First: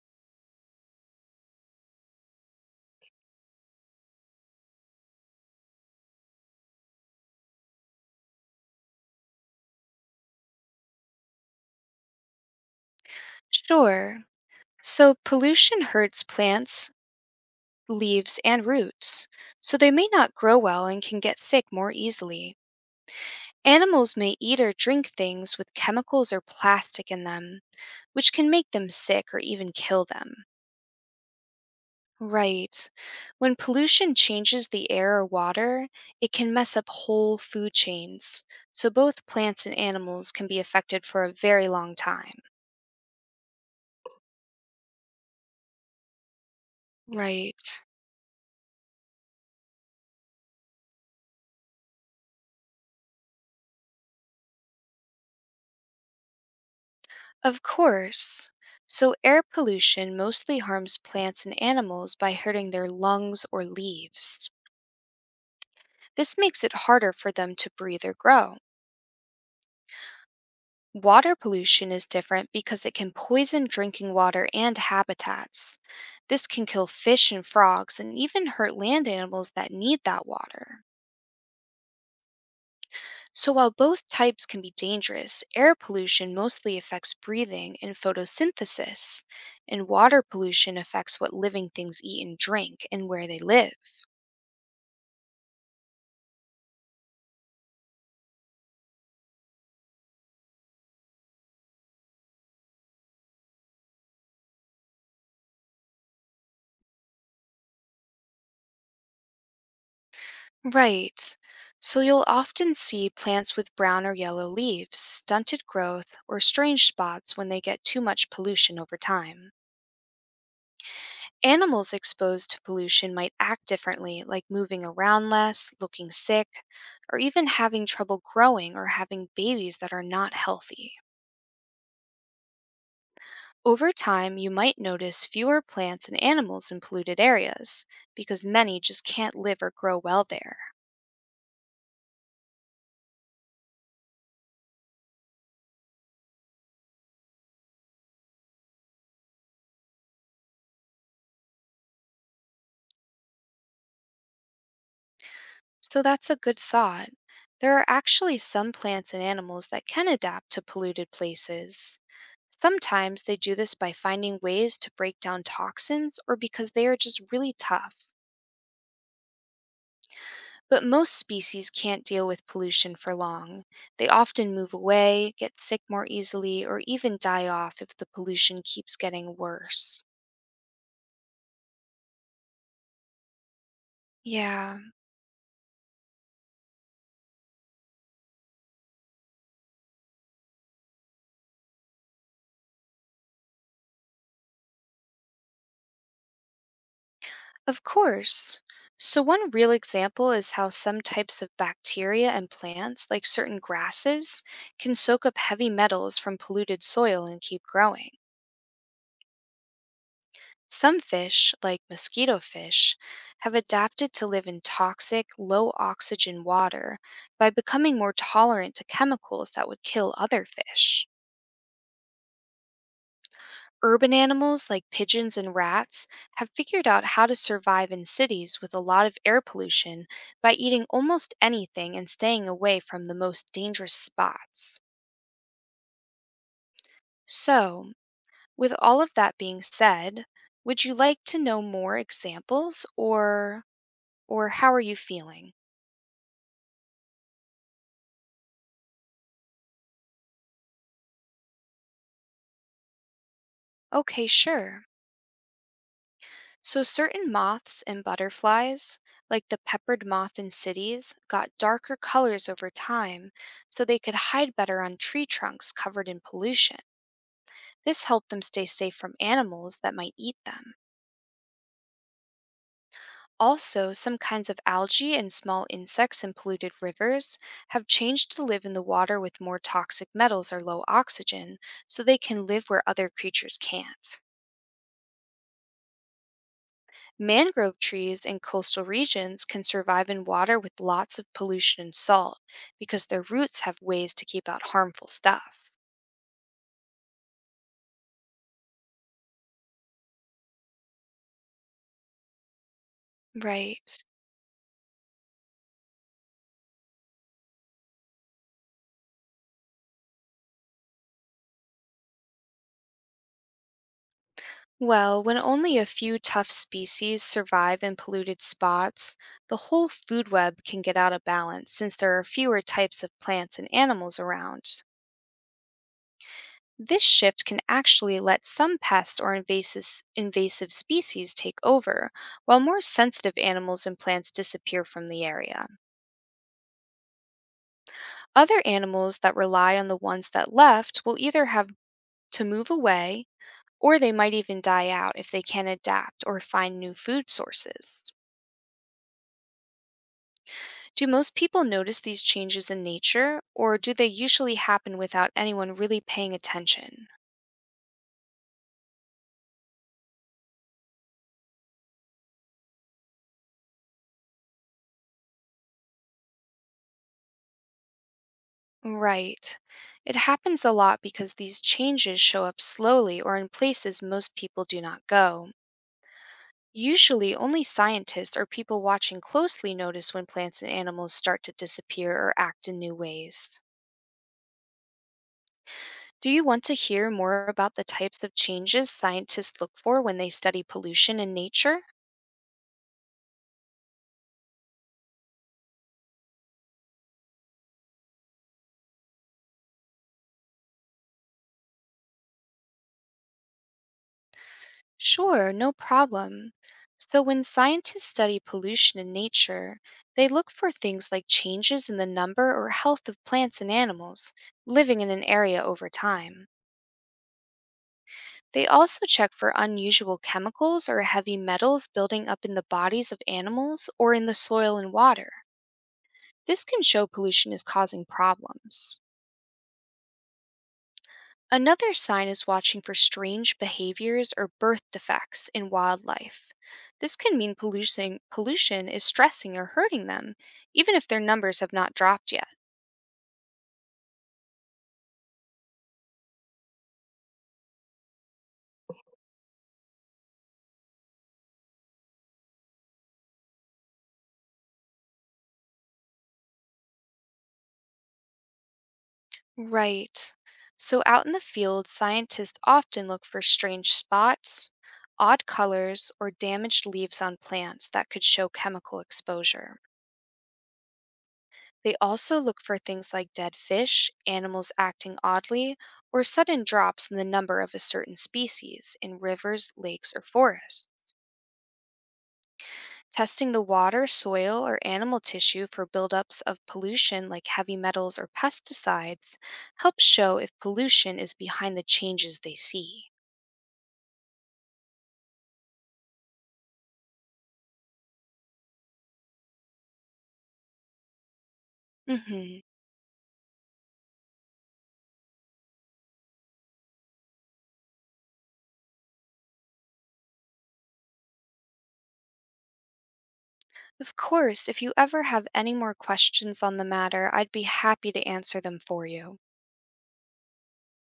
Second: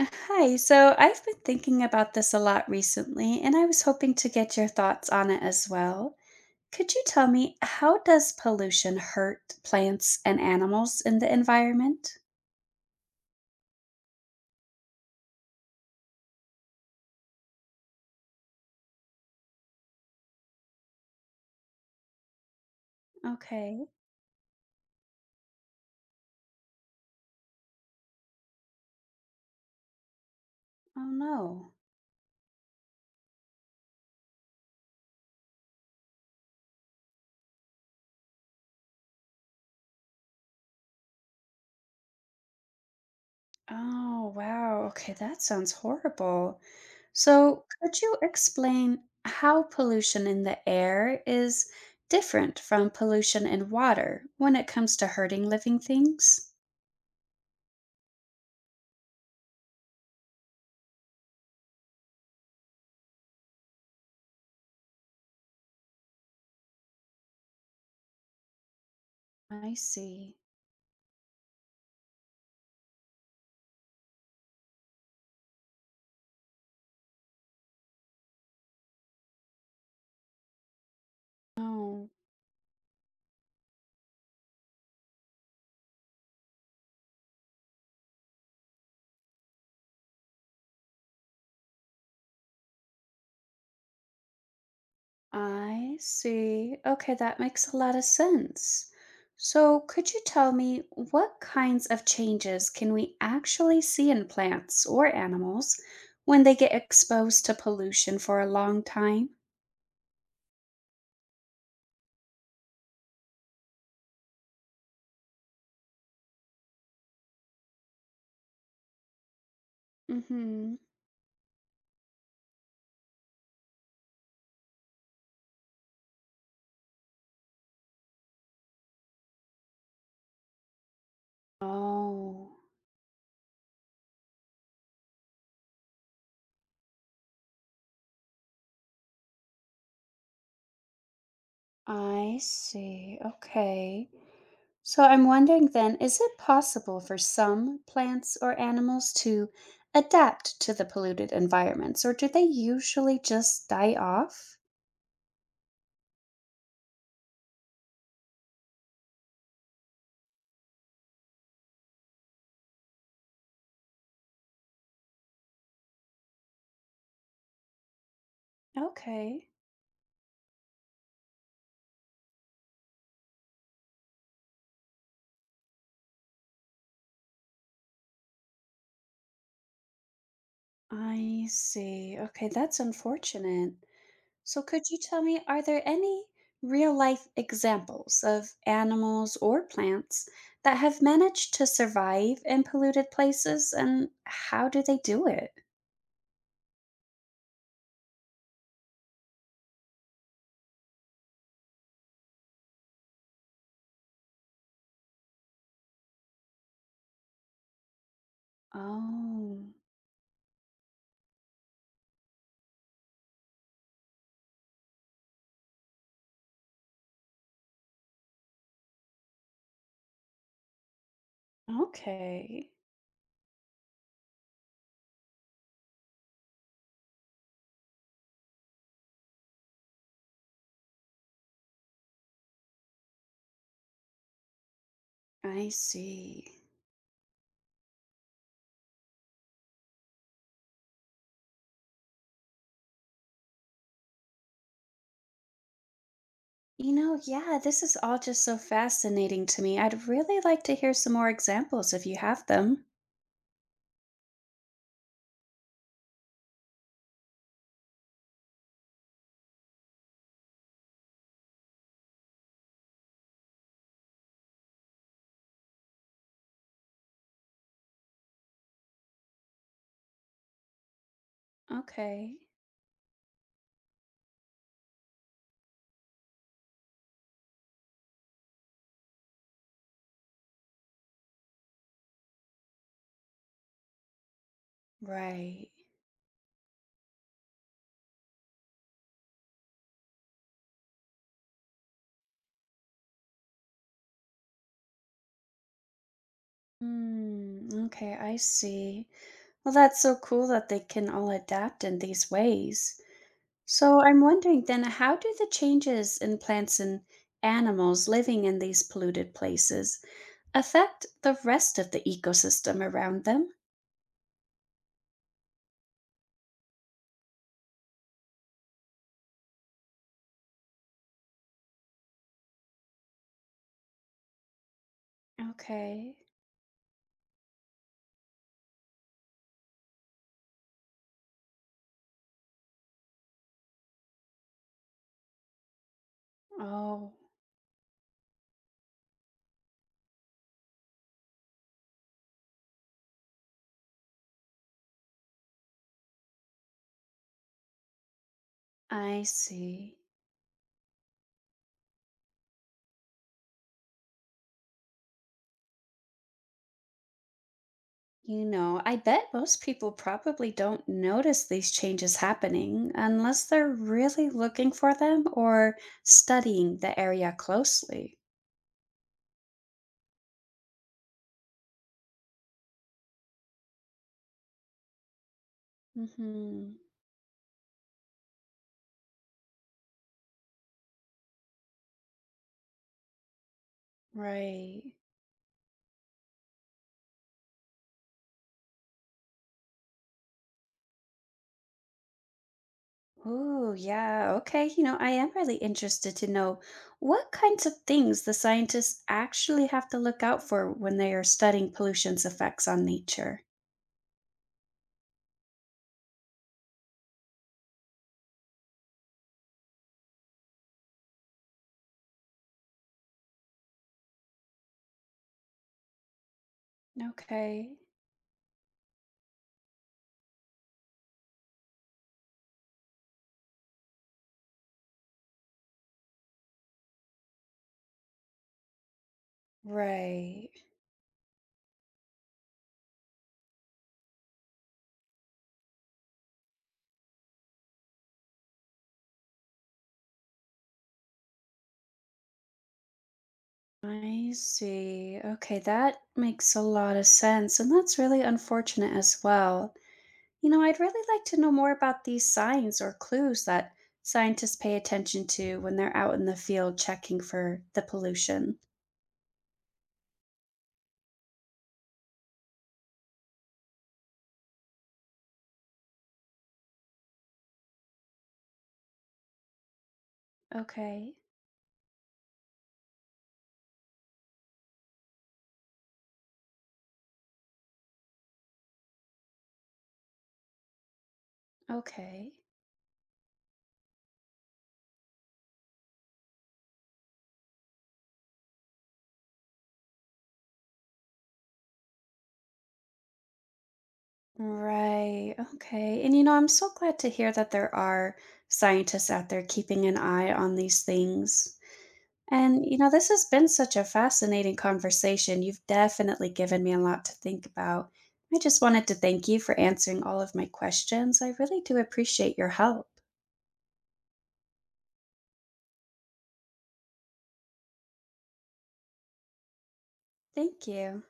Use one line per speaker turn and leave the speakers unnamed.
Hi, so I've been thinking about this a lot recently, and I was hoping to get your thoughts on it as well. Could you tell me, how does pollution hurt plants and animals in the environment?
Sure. So pollution hurts plants, leaves, and roots, so they may not grow well and can get sick more easily.
Okay.
Animals may eat or drink things with chemicals or plastic in them, which can make them sick or even kill them.
Oh no.
Right. When pollution changes the air or water, it can mess up whole food chains, so both plants and animals can be affected for a very long time.
Oh, wow. Okay, that sounds horrible. So,
Right.
could you explain how pollution in the air is different from pollution in water when it comes to hurting living things?
Of course. So, air pollution mostly harms plants and animals by hurting their lungs or leaves. This makes it harder for them to breathe or grow.
I see.
Water pollution is different because it can poison drinking water and habitats. This can kill fish and frogs and even hurt land animals that need that water.
Oh.
So, while both types can be dangerous, air pollution mostly affects breathing and photosynthesis, and water pollution affects what living things eat and drink and where they live.
I see. Okay, that makes a lot of sense. So, could you tell me, what kinds of changes can we actually see in plants or animals when they get exposed to pollution for a long time?
Right. So, you'll often see plants with brown or yellow leaves, stunted growth, or strange spots when they get too much pollution over time.
Mm-hmm.
Animals exposed to pollution might act differently, like moving around less, looking sick, or even having trouble growing or having babies that are not healthy.
Oh,
Over time, you might notice fewer plants and animals in polluted areas because many just can't live or grow well there.
I see. Okay. So I'm wondering then, is it possible for some plants or animals to adapt to the polluted environments, or do they usually just die off?
So that's a good thought. There are actually some plants and animals that can adapt to polluted places. Sometimes they do this by finding ways to break down toxins or because they are just really tough.
Okay.
But most species can't deal with pollution for long. They often move away, get sick more easily, or even die off if the pollution keeps getting worse.
I see. Okay, that's unfortunate. So,
Yeah.
could you tell me, are there any real life examples of animals or plants that have managed to survive in polluted places, and how do they do it?
Of course. So, one real example is how some types of bacteria and plants, like certain grasses, can soak up heavy metals from polluted soil and keep growing.
Oh,
Some fish, like mosquito fish, have adapted to live in toxic, low oxygen water by becoming more tolerant to chemicals that would kill other fish.
okay.
Urban animals like pigeons and rats have figured out how to survive in cities with a lot of air pollution by eating almost anything and staying away from the most dangerous spots.
I see.
So, with all of that being said, would you like to know more examples or how are you feeling?
Yeah, this is all just so fascinating to me. I'd really like to hear some more examples if you have them.
Okay, sure. So, certain moths and butterflies, like the peppered moth in cities, got darker colors over time so they could hide better on tree trunks covered in pollution. This helped them stay safe from animals that might eat them.
Okay.
Also, some kinds of algae and small insects in polluted rivers have changed to live in the water with more toxic metals or low oxygen so they can live where other creatures can't.
Right.
Mangrove trees in coastal regions can survive in water with lots of pollution and salt because their roots have ways to keep out harmful stuff.
Hmm. Okay, I see. Well, that's so cool that they can all adapt in these ways.
Right.
So I'm wondering then, how do the changes in plants and animals living in these polluted places affect the rest of the ecosystem around them?
Well, when only a few tough species survive in polluted spots, the whole food web can get out of balance since there are fewer types of plants and animals around.
Okay.
This shift can actually let some pests or invasive species take over, while more sensitive animals and plants disappear from the area.
Oh,
Other animals that rely on the ones that left will either have to move away or they might even die out if they can't adapt or find new food sources.
I see.
Do most people notice these changes in nature or do they usually happen without anyone really paying attention?
I bet most people probably don't notice these changes happening unless they're really looking for them or studying the area closely.
Right. It happens a lot because these changes show up slowly or in places most people do not go.
Hmm.
Usually, only scientists or people watching closely notice when plants and animals start to disappear or act in new ways.
Right.
Do you want to hear more about the types of changes scientists look for when they study pollution in nature?
Oh, yeah. Okay. I am really interested to know what kinds of things the scientists actually have to look out for when they are studying pollution's effects on nature.
Sure, no problem. So, when scientists study pollution in nature, they look for things like changes in the number or health of plants and animals living in an area over time.
Okay.
They also check for unusual chemicals or heavy metals building up in the bodies of animals or in the soil and water. This can show pollution is causing problems.
Right.
Another sign is watching for strange behaviors or birth defects in wildlife. This can mean pollution is stressing or hurting them, even if their numbers have not dropped yet.
I see. Okay, that makes a lot of sense, and that's really unfortunate as well. I'd really like to know more about these signs or clues that scientists pay attention to when they're out in the field checking for the pollution.
Right. So, out in the field, scientists often look for strange spots, odd colors, or damaged leaves on plants that could show chemical exposure.
Okay.
They also look for things like dead fish, animals acting oddly, or sudden drops in the number of a certain species in rivers, lakes, or forests.
Okay.
Testing the water, soil, or animal tissue for buildups of pollution like heavy metals or pesticides helps show if pollution is behind the changes they see.
Right. Okay. And I'm so glad to hear that there are scientists out there keeping an eye on these things.
Hmm.
And this has been such a fascinating conversation. You've definitely given me a lot to think about. I just wanted to thank you for answering all of my questions. I really do appreciate your help.
Of course, if you ever have any more questions on the matter, I'd be happy to answer them for you.
Thank you.